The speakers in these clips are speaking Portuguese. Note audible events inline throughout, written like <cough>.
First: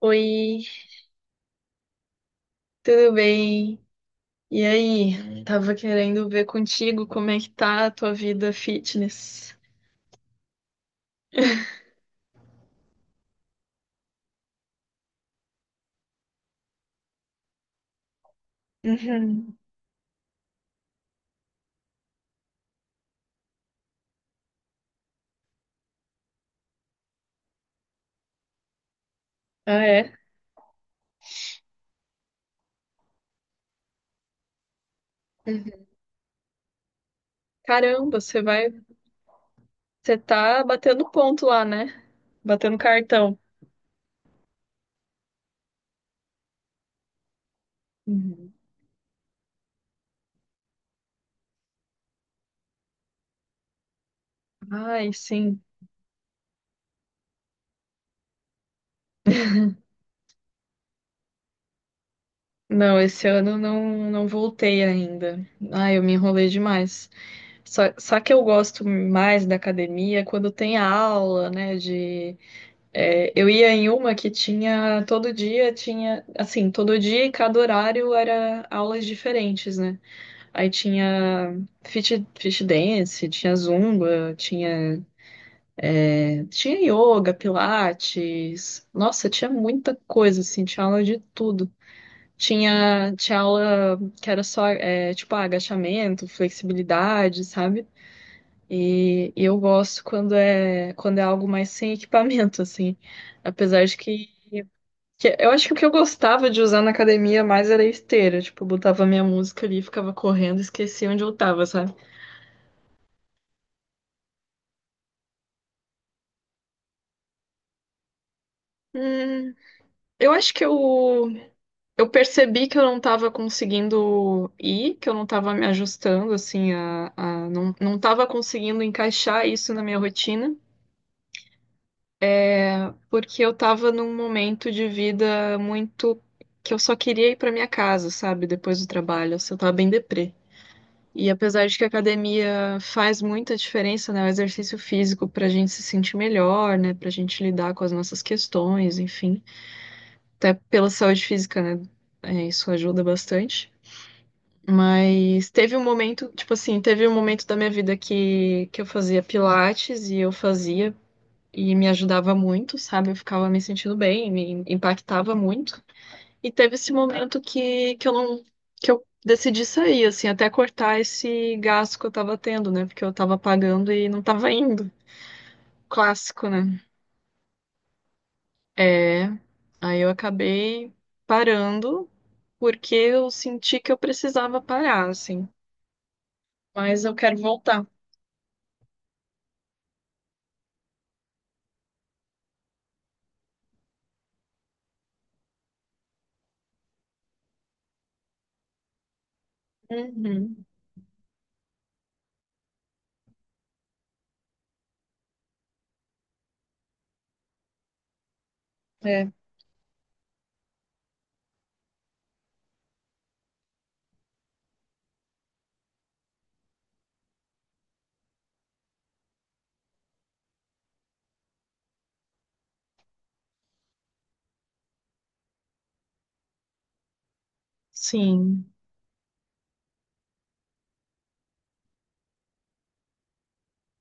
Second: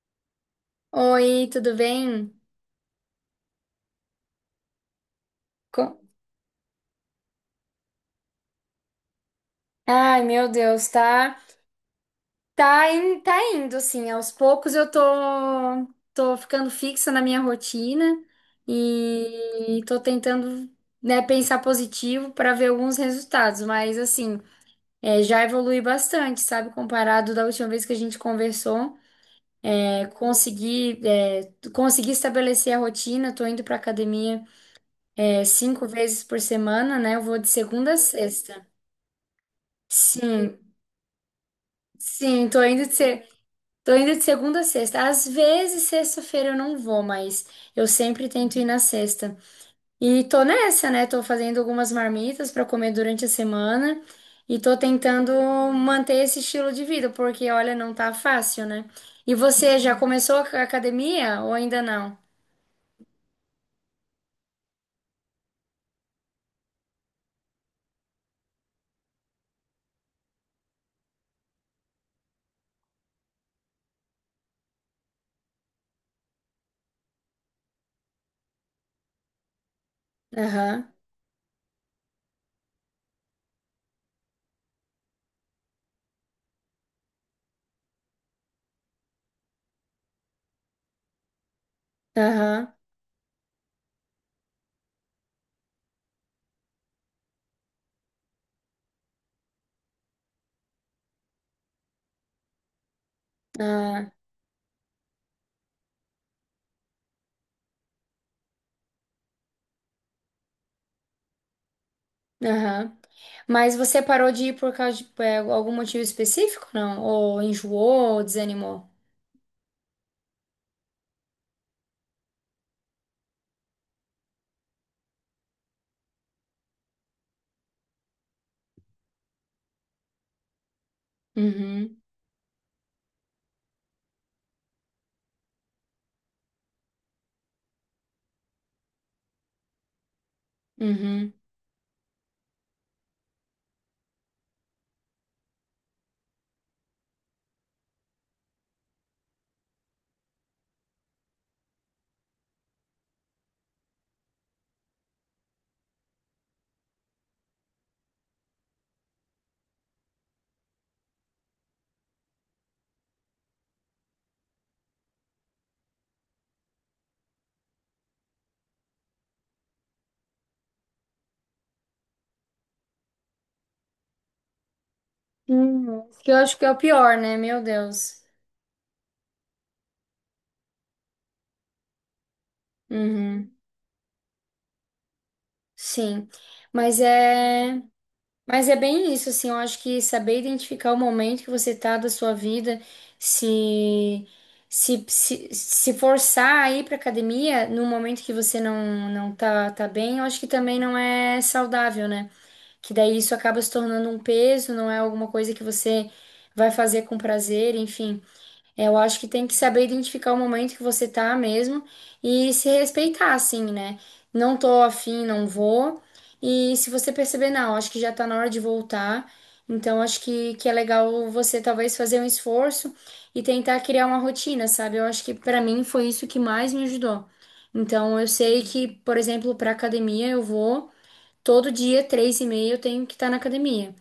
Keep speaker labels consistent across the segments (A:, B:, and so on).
A: Oi,
B: Oi, tudo bem?
A: tudo bem? E aí, tava
B: Co-
A: querendo ver contigo como é que tá a tua vida fitness.
B: Meu Deus, tá indo, assim, aos poucos eu tô ficando fixa na minha rotina
A: Uhum. <laughs>
B: e tô tentando, né, pensar positivo para ver alguns resultados, mas, assim, já evolui bastante, sabe, comparado da última vez que a gente conversou,
A: Ah, é?
B: consegui estabelecer a rotina, tô indo pra academia,
A: Uhum.
B: 5 vezes por semana, né, eu vou de segunda a
A: Caramba,
B: sexta.
A: você
B: Sim.
A: tá batendo ponto lá, né?
B: Sim, tô
A: Batendo
B: indo de ser,
A: cartão.
B: Tô indo de segunda a sexta. Às vezes sexta-feira eu não vou, mas eu sempre
A: Uhum.
B: tento ir na sexta. E tô nessa, né? Tô fazendo algumas marmitas pra comer durante a semana e tô
A: Ai,
B: tentando
A: sim.
B: manter esse estilo de vida, porque olha, não tá fácil, né? E você já começou a academia ou ainda não?
A: Não, esse ano eu não, não voltei ainda. Ai, eu me enrolei demais. Só que eu gosto mais da academia quando tem aula, né, de... É, eu ia em uma que tinha todo dia, tinha assim, todo dia e cada horário era aulas diferentes, né? Aí
B: Aham,
A: tinha fit dance, tinha zumba, tinha, tinha yoga, pilates. Nossa, tinha muita coisa, assim, tinha aula de tudo.
B: aham,
A: Tinha aula que era só, é, tipo, ah, agachamento, flexibilidade, sabe? E eu gosto quando é algo mais sem equipamento, assim. Apesar de
B: ah,
A: que... Eu acho que o que eu gostava de usar na academia mais era a esteira. Tipo, eu botava minha música ali, ficava correndo, esquecia onde eu tava, sabe?
B: aham. Mas você parou de ir por causa de algum motivo específico, não? Ou enjoou, ou desanimou?
A: Hum, eu acho que eu, eu percebi que eu não tava conseguindo ir, que eu não tava me ajustando, assim, não tava conseguindo encaixar isso na minha rotina,
B: Uhum,
A: porque eu tava num momento de vida muito que eu só queria ir pra minha casa, sabe? Depois do trabalho, assim, eu tava bem deprê. E
B: uhum.
A: apesar de que a academia faz muita diferença, né, o exercício físico para a gente se sentir melhor, né, para a gente lidar com as nossas questões, enfim, até pela saúde física, né, é, isso ajuda bastante. Mas teve um momento, tipo assim, teve um momento da minha vida que eu fazia pilates e eu fazia e me ajudava muito, sabe? Eu ficava me sentindo bem, me impactava muito. E teve esse momento que eu não, que eu decidi sair, assim, até cortar esse gasto que eu tava tendo, né? Porque eu tava pagando e não tava indo.
B: Uhum. Que eu
A: Clássico,
B: acho
A: né?
B: que é o pior, né? Meu Deus.
A: É. Aí eu acabei parando porque eu
B: Uhum.
A: senti que eu precisava parar, assim.
B: Sim. Mas
A: Mas eu quero
B: é,
A: voltar.
B: mas é bem isso, assim, eu acho que saber identificar o momento que você tá da sua vida, se se forçar a ir pra academia no momento que você não tá, tá bem, eu acho que
A: Uhum.
B: também não é saudável, né? Que daí isso acaba se tornando um peso, não é alguma coisa que você vai fazer com prazer, enfim. Eu acho que
A: É.
B: tem que saber identificar o momento que você tá mesmo e se respeitar, assim, né? Não tô afim, não vou. E se você perceber, não, acho que já tá na hora de voltar. Então, acho que é legal você talvez fazer um esforço e tentar criar uma rotina, sabe? Eu acho que pra mim foi isso que mais me ajudou. Então, eu sei
A: Sim.
B: que, por exemplo, pra academia eu vou todo dia, 3h30, eu tenho que estar na academia.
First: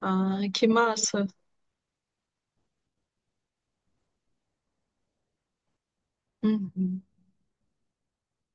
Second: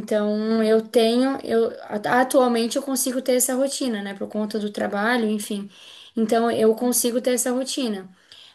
A: Ai, que
B: eu
A: massa.
B: tenho, eu a- atualmente eu consigo ter essa rotina, né, por conta do trabalho, enfim. Então, eu
A: Uhum.
B: consigo ter essa rotina.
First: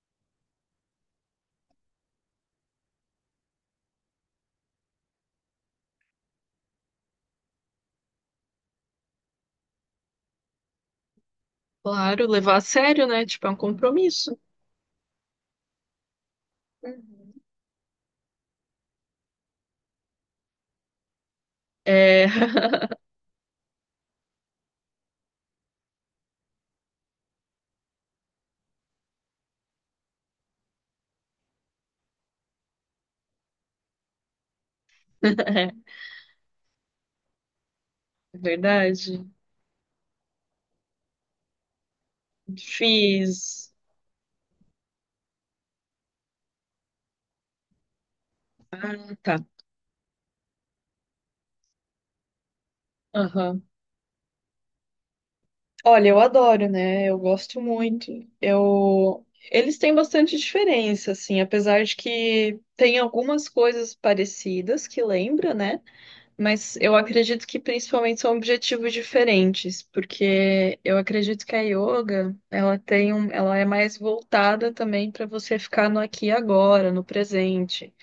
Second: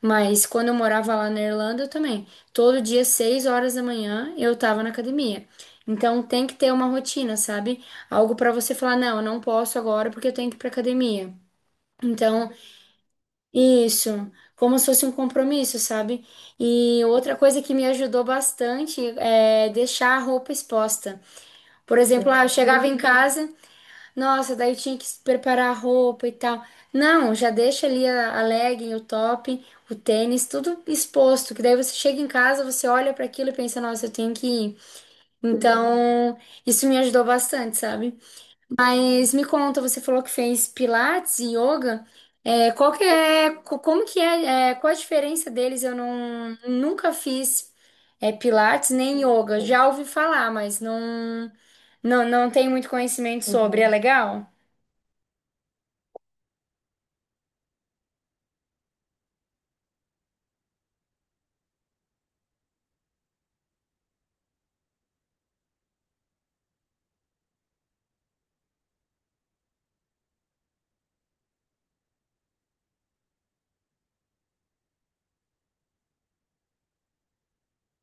B: Mas quando eu morava lá na Irlanda, eu também. Todo dia, 6 horas da manhã, eu tava na academia. Então, tem que ter uma rotina, sabe? Algo pra você falar, não, eu não posso agora porque eu tenho que ir pra academia.
A: Claro,
B: Então,
A: levar a sério, né? Tipo, é um
B: isso,
A: compromisso.
B: como se fosse um compromisso, sabe? E
A: Uhum.
B: outra coisa que me ajudou bastante é deixar a roupa exposta. Por
A: É.
B: exemplo, ah, eu chegava em casa, nossa, daí tinha que preparar a roupa e tal. Não, já deixa ali a legging, o top, o tênis, tudo exposto, que daí você chega em casa, você olha para aquilo e pensa, nossa, eu tenho que ir.
A: <laughs>
B: Então, isso me ajudou bastante, sabe?
A: É verdade.
B: Mas me conta, você falou que fez pilates e yoga. É, qual que é,
A: Fiz.
B: co- Como que é, qual a diferença deles? Eu não, nunca fiz pilates
A: Ah,
B: nem
A: tá.
B: yoga. Já ouvi falar, mas não tenho muito conhecimento
A: Aham.
B: sobre. É. Uhum. Legal?
A: Olha, eu adoro, né? Eu gosto muito. Eu... Eles têm bastante diferença, assim, apesar de que tem algumas coisas parecidas que lembra, né? Mas eu acredito que principalmente são objetivos diferentes, porque eu acredito que a yoga, ela tem um... ela é mais voltada também para você ficar no aqui e agora, no presente.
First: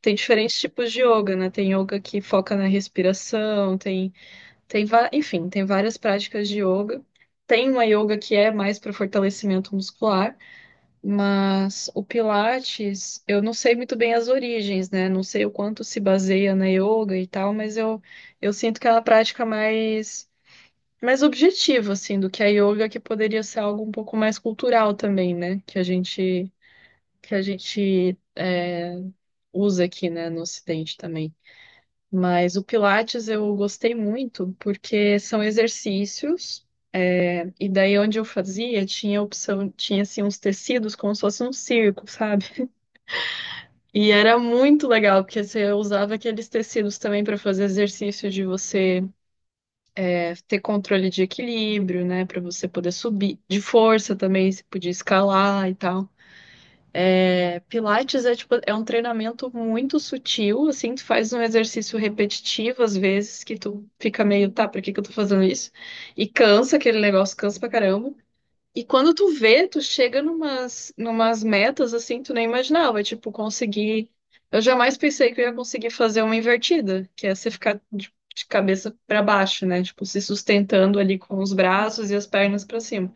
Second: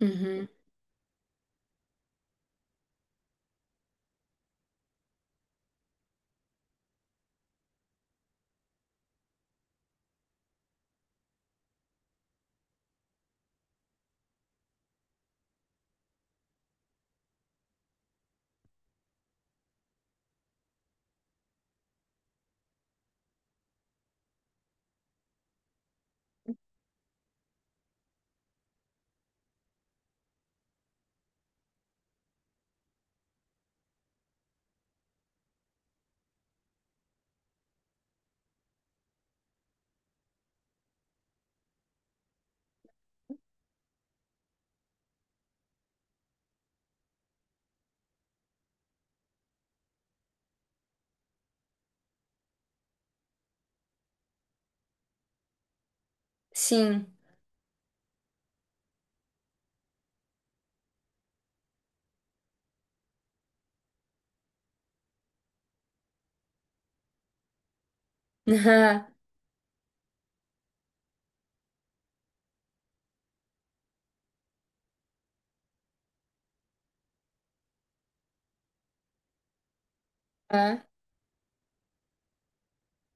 A: Tem
B: Uhum.
A: diferentes tipos de yoga, né? Tem yoga que foca na respiração, tem... enfim, tem várias práticas de yoga. Tem uma yoga que é mais para fortalecimento muscular, mas o Pilates, eu não sei muito bem as origens, né? Não sei o quanto se baseia na yoga e tal, eu sinto que é uma prática mais objetiva, assim, do que a yoga, que poderia ser algo um pouco mais cultural também, né? Que a gente é, usa aqui, né, no Ocidente também. Mas o Pilates eu gostei muito porque são exercícios. E daí onde eu fazia, tinha opção, tinha assim uns tecidos como se fosse um circo, sabe? E era muito legal, porque você usava aqueles tecidos também para fazer exercício de você é, ter controle de equilíbrio, né? Para você poder subir, de força também, você podia escalar e tal.
B: Sim.
A: É, Pilates é tipo, é um treinamento muito sutil, assim, tu faz um exercício repetitivo às vezes, que tu fica meio, tá, pra que que eu tô fazendo isso? E cansa aquele negócio, cansa pra caramba. E quando tu
B: <laughs>
A: vê, tu chega numas metas assim, tu nem imaginava, tipo, conseguir. Eu jamais pensei que eu ia conseguir fazer uma invertida, que é você ficar de cabeça pra baixo, né? Tipo, se
B: Ah,
A: sustentando ali com os braços e as pernas pra cima.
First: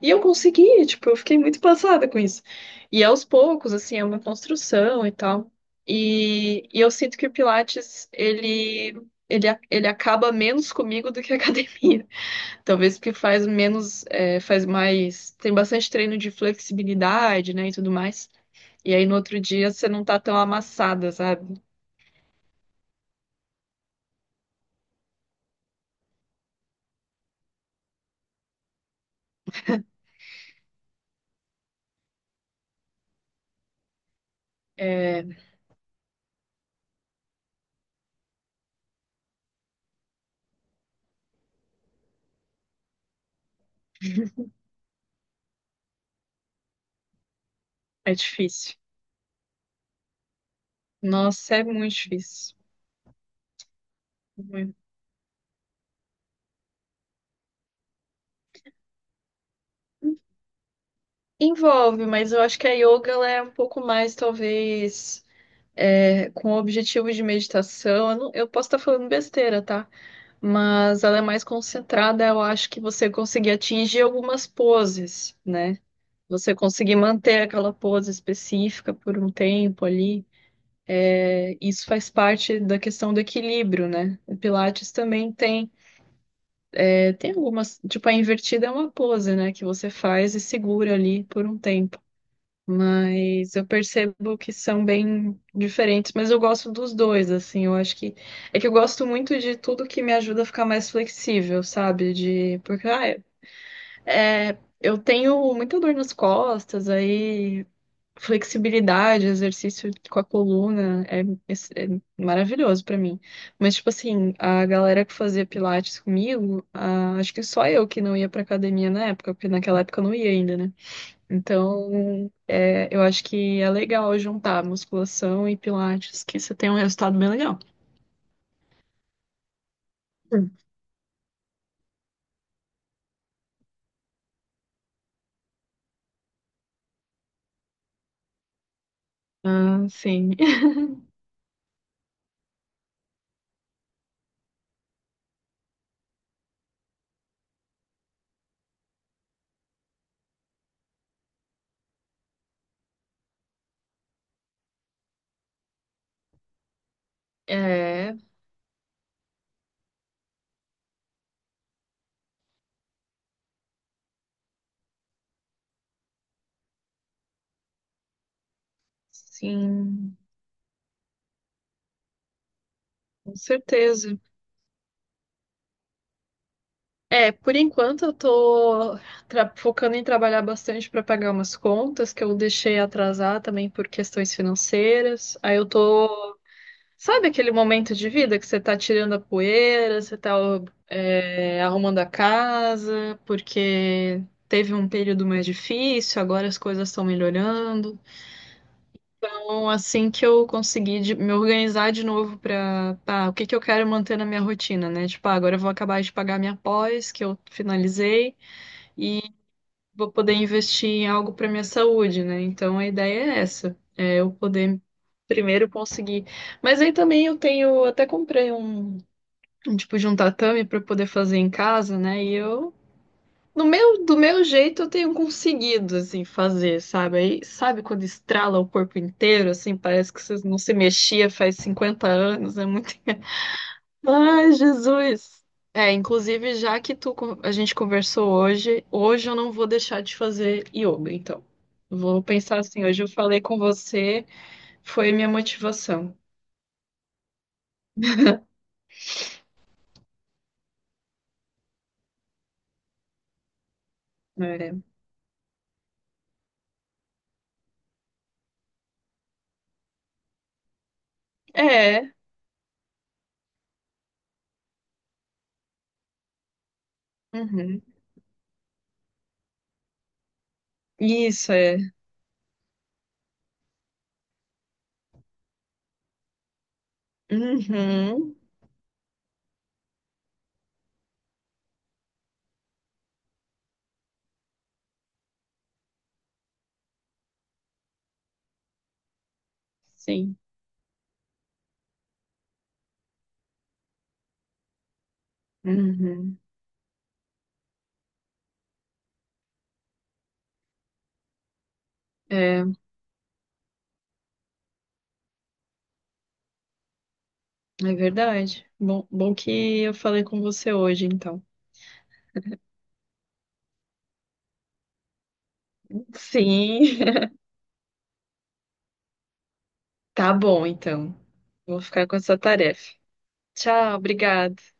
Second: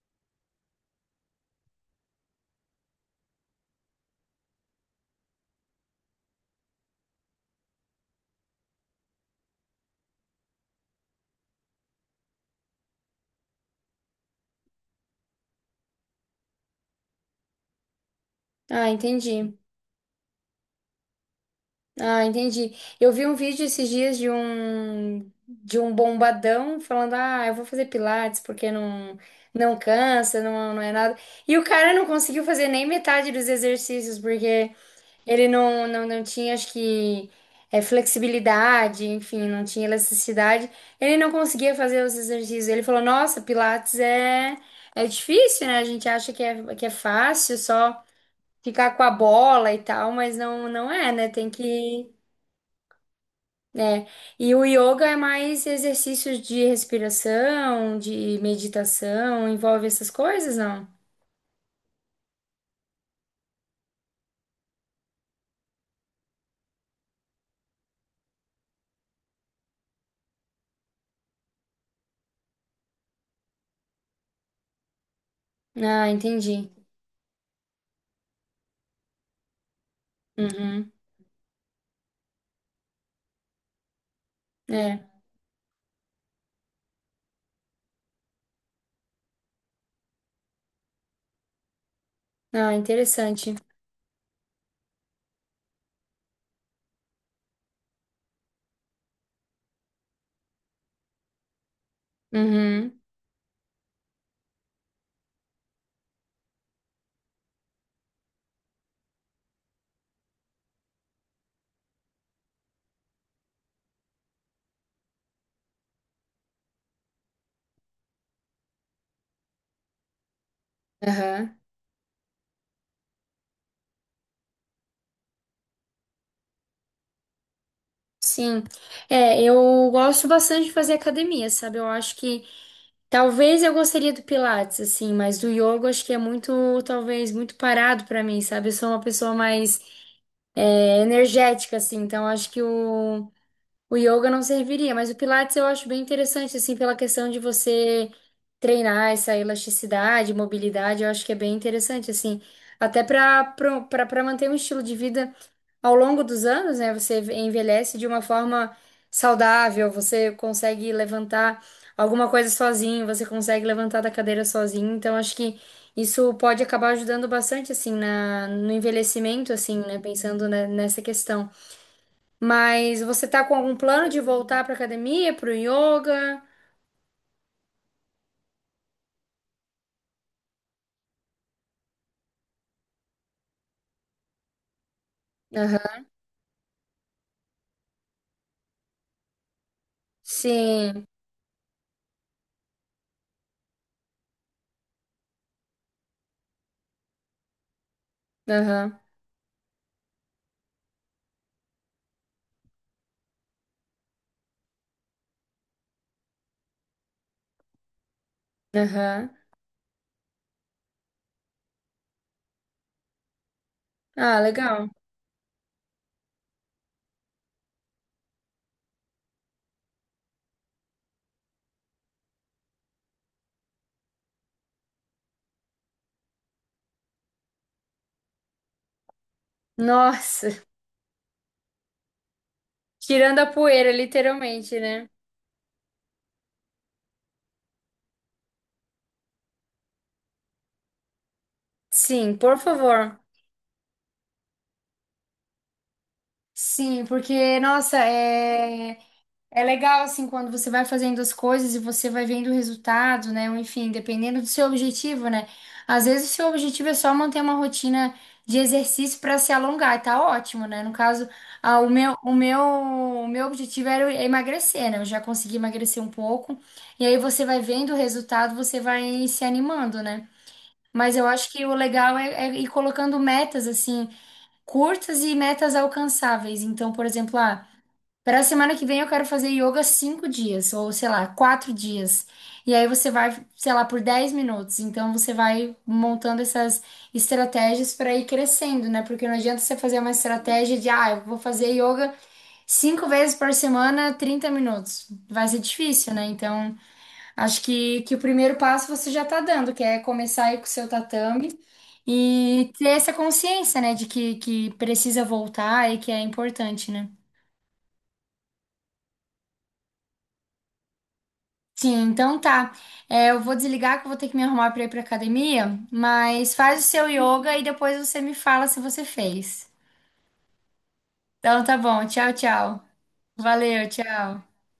A: E eu consegui, tipo, eu fiquei muito passada com isso. E aos poucos, assim, é uma construção e tal. E eu sinto que o Pilates, ele acaba menos comigo do que a <laughs> academia. Talvez porque faz menos, é, faz mais, tem bastante treino de flexibilidade, né, e tudo mais.
B: ah,
A: E aí no outro
B: entendi.
A: dia você não tá tão amassada, sabe?
B: Ah, entendi. Eu vi um vídeo esses dias de um bombadão falando: "Ah, eu vou fazer pilates porque não cansa, não é nada". E o cara não conseguiu fazer nem metade dos exercícios porque
A: É,
B: ele não tinha, acho que flexibilidade, enfim, não tinha elasticidade. Ele não conseguia fazer os exercícios. Ele falou: "Nossa, pilates é difícil, né? A gente acha que é fácil só
A: é difícil.
B: ficar com a bola e tal, mas não é, né? Tem
A: Nossa, é muito
B: que
A: difícil.
B: é, e o
A: Muito.
B: yoga é mais exercícios de respiração, de meditação, envolve essas coisas, não?
A: Envolve, mas eu acho que a yoga ela é um pouco mais, talvez, é, com o objetivo de meditação. Eu, não- eu posso estar falando besteira, tá? Mas ela é mais concentrada, eu acho que você conseguir atingir algumas poses, né?
B: Ah,
A: Você
B: entendi.
A: conseguir manter aquela pose específica por um tempo ali,
B: Uhum.
A: é, isso faz parte da questão do equilíbrio, né? O Pilates
B: É.
A: também tem, é, tem algumas, tipo, a invertida é uma pose, né, que você faz e segura ali por um tempo.
B: Ah, interessante.
A: Mas eu percebo que são bem diferentes, mas eu gosto dos dois, assim, eu acho que é que eu gosto muito de tudo que me ajuda a ficar mais flexível, sabe? De porque
B: Uhum.
A: ah, é, eu tenho muita dor nas costas, aí... Flexibilidade, exercício com a coluna, é, é maravilhoso pra mim. Mas, tipo assim, a galera que fazia pilates comigo, ah, acho que só eu que não ia pra academia na época, porque naquela época eu não ia ainda, né?
B: Aham.
A: Então, é, eu acho que é legal juntar musculação e pilates, que você tem um resultado bem legal.
B: Sim. Eu gosto
A: Hum.
B: bastante de fazer academia, sabe? Eu acho que talvez eu gostaria do Pilates, assim, mas do yoga eu acho que é muito, talvez, muito parado pra mim, sabe? Eu sou uma pessoa mais
A: Ah, sim. <laughs>
B: energética, assim, então eu acho que o yoga não serviria, mas o Pilates eu acho bem interessante, assim, pela questão de você treinar essa elasticidade, mobilidade, eu acho que é bem interessante, assim, até para manter um estilo de vida ao longo dos anos, né? Você envelhece de
A: É,
B: uma forma saudável, você consegue levantar alguma coisa sozinho, você consegue levantar da cadeira sozinho, então acho que isso pode acabar ajudando bastante, assim, no envelhecimento, assim, né?
A: sim,
B: Pensando, né, nessa questão. Mas você
A: com
B: tá com algum plano
A: certeza.
B: de voltar pra academia, pro yoga?
A: É, por enquanto eu tô focando em trabalhar bastante para pagar umas contas que eu deixei atrasar também por questões financeiras. Aí eu
B: Aham.
A: tô, sabe aquele momento de vida que você tá tirando a poeira, você tá
B: Sim.
A: é, arrumando a casa, porque teve um período mais difícil, agora as coisas estão melhorando.
B: Aham.
A: Então, assim que eu conseguir me organizar de novo para, o que que eu quero manter na minha rotina, né? Tipo, ah, agora eu vou acabar de pagar minha pós que eu finalizei e
B: Aham.
A: vou poder investir em algo para minha saúde, né? Então a ideia é essa, é eu
B: Ah,
A: poder
B: legal.
A: primeiro conseguir. Mas aí também eu tenho, até comprei um tipo de um tatame para poder fazer em casa, né? E eu no meu, do meu jeito eu tenho conseguido assim fazer, sabe? Aí sabe quando estrala o corpo inteiro, assim, parece que você
B: Nossa,
A: não
B: <laughs>
A: se mexia faz 50 anos, é muito...
B: tirando a poeira,
A: Ai,
B: literalmente, né?
A: Jesus. É, inclusive, já que tu, con- a gente conversou hoje, hoje eu não vou deixar de fazer yoga, então. Vou
B: Sim, por
A: pensar assim, hoje eu
B: favor.
A: falei com você, foi minha motivação.
B: Sim, porque, nossa, é. É legal, assim, quando você vai fazendo as coisas e você vai vendo o resultado, né? Ou, enfim, dependendo do seu
A: É.
B: objetivo, né? Às vezes o seu objetivo é só manter uma rotina de exercício para se alongar, e tá ótimo, né? No caso, ah,
A: É.
B: o meu objetivo era emagrecer, né? Eu já consegui emagrecer um pouco. E aí você vai
A: Uhum.
B: vendo o resultado, você vai se animando, né? Mas eu acho
A: Isso,
B: que o
A: é.
B: legal é, é ir colocando metas, assim, curtas e metas alcançáveis. Então, por exemplo, ah,
A: Uhum.
B: para semana que vem eu quero fazer yoga 5 dias, ou sei lá, 4 dias. E aí você vai, sei lá, por 10 minutos. Então você vai montando essas estratégias para ir crescendo, né? Porque não adianta você fazer uma
A: Sim.
B: estratégia de, ah, eu vou fazer yoga 5 vezes por semana, 30 minutos. Vai ser difícil, né?
A: Uhum.
B: Então acho que o primeiro passo você já tá dando, que é começar aí com o seu tatame.
A: É,
B: E ter essa consciência, né, de que precisa voltar e que é importante, né?
A: é verdade. Bom, bom que eu falei com você hoje, então.
B: Sim, então tá. É, eu vou desligar que eu vou ter que me arrumar pra ir pra academia, mas faz o
A: Sim.
B: seu
A: <laughs>
B: yoga e depois você me fala se você fez.
A: Tá bom, então.
B: Então tá
A: Vou
B: bom,
A: ficar com
B: tchau,
A: essa
B: tchau.
A: tarefa.
B: Valeu,
A: Tchau,
B: tchau.
A: obrigada.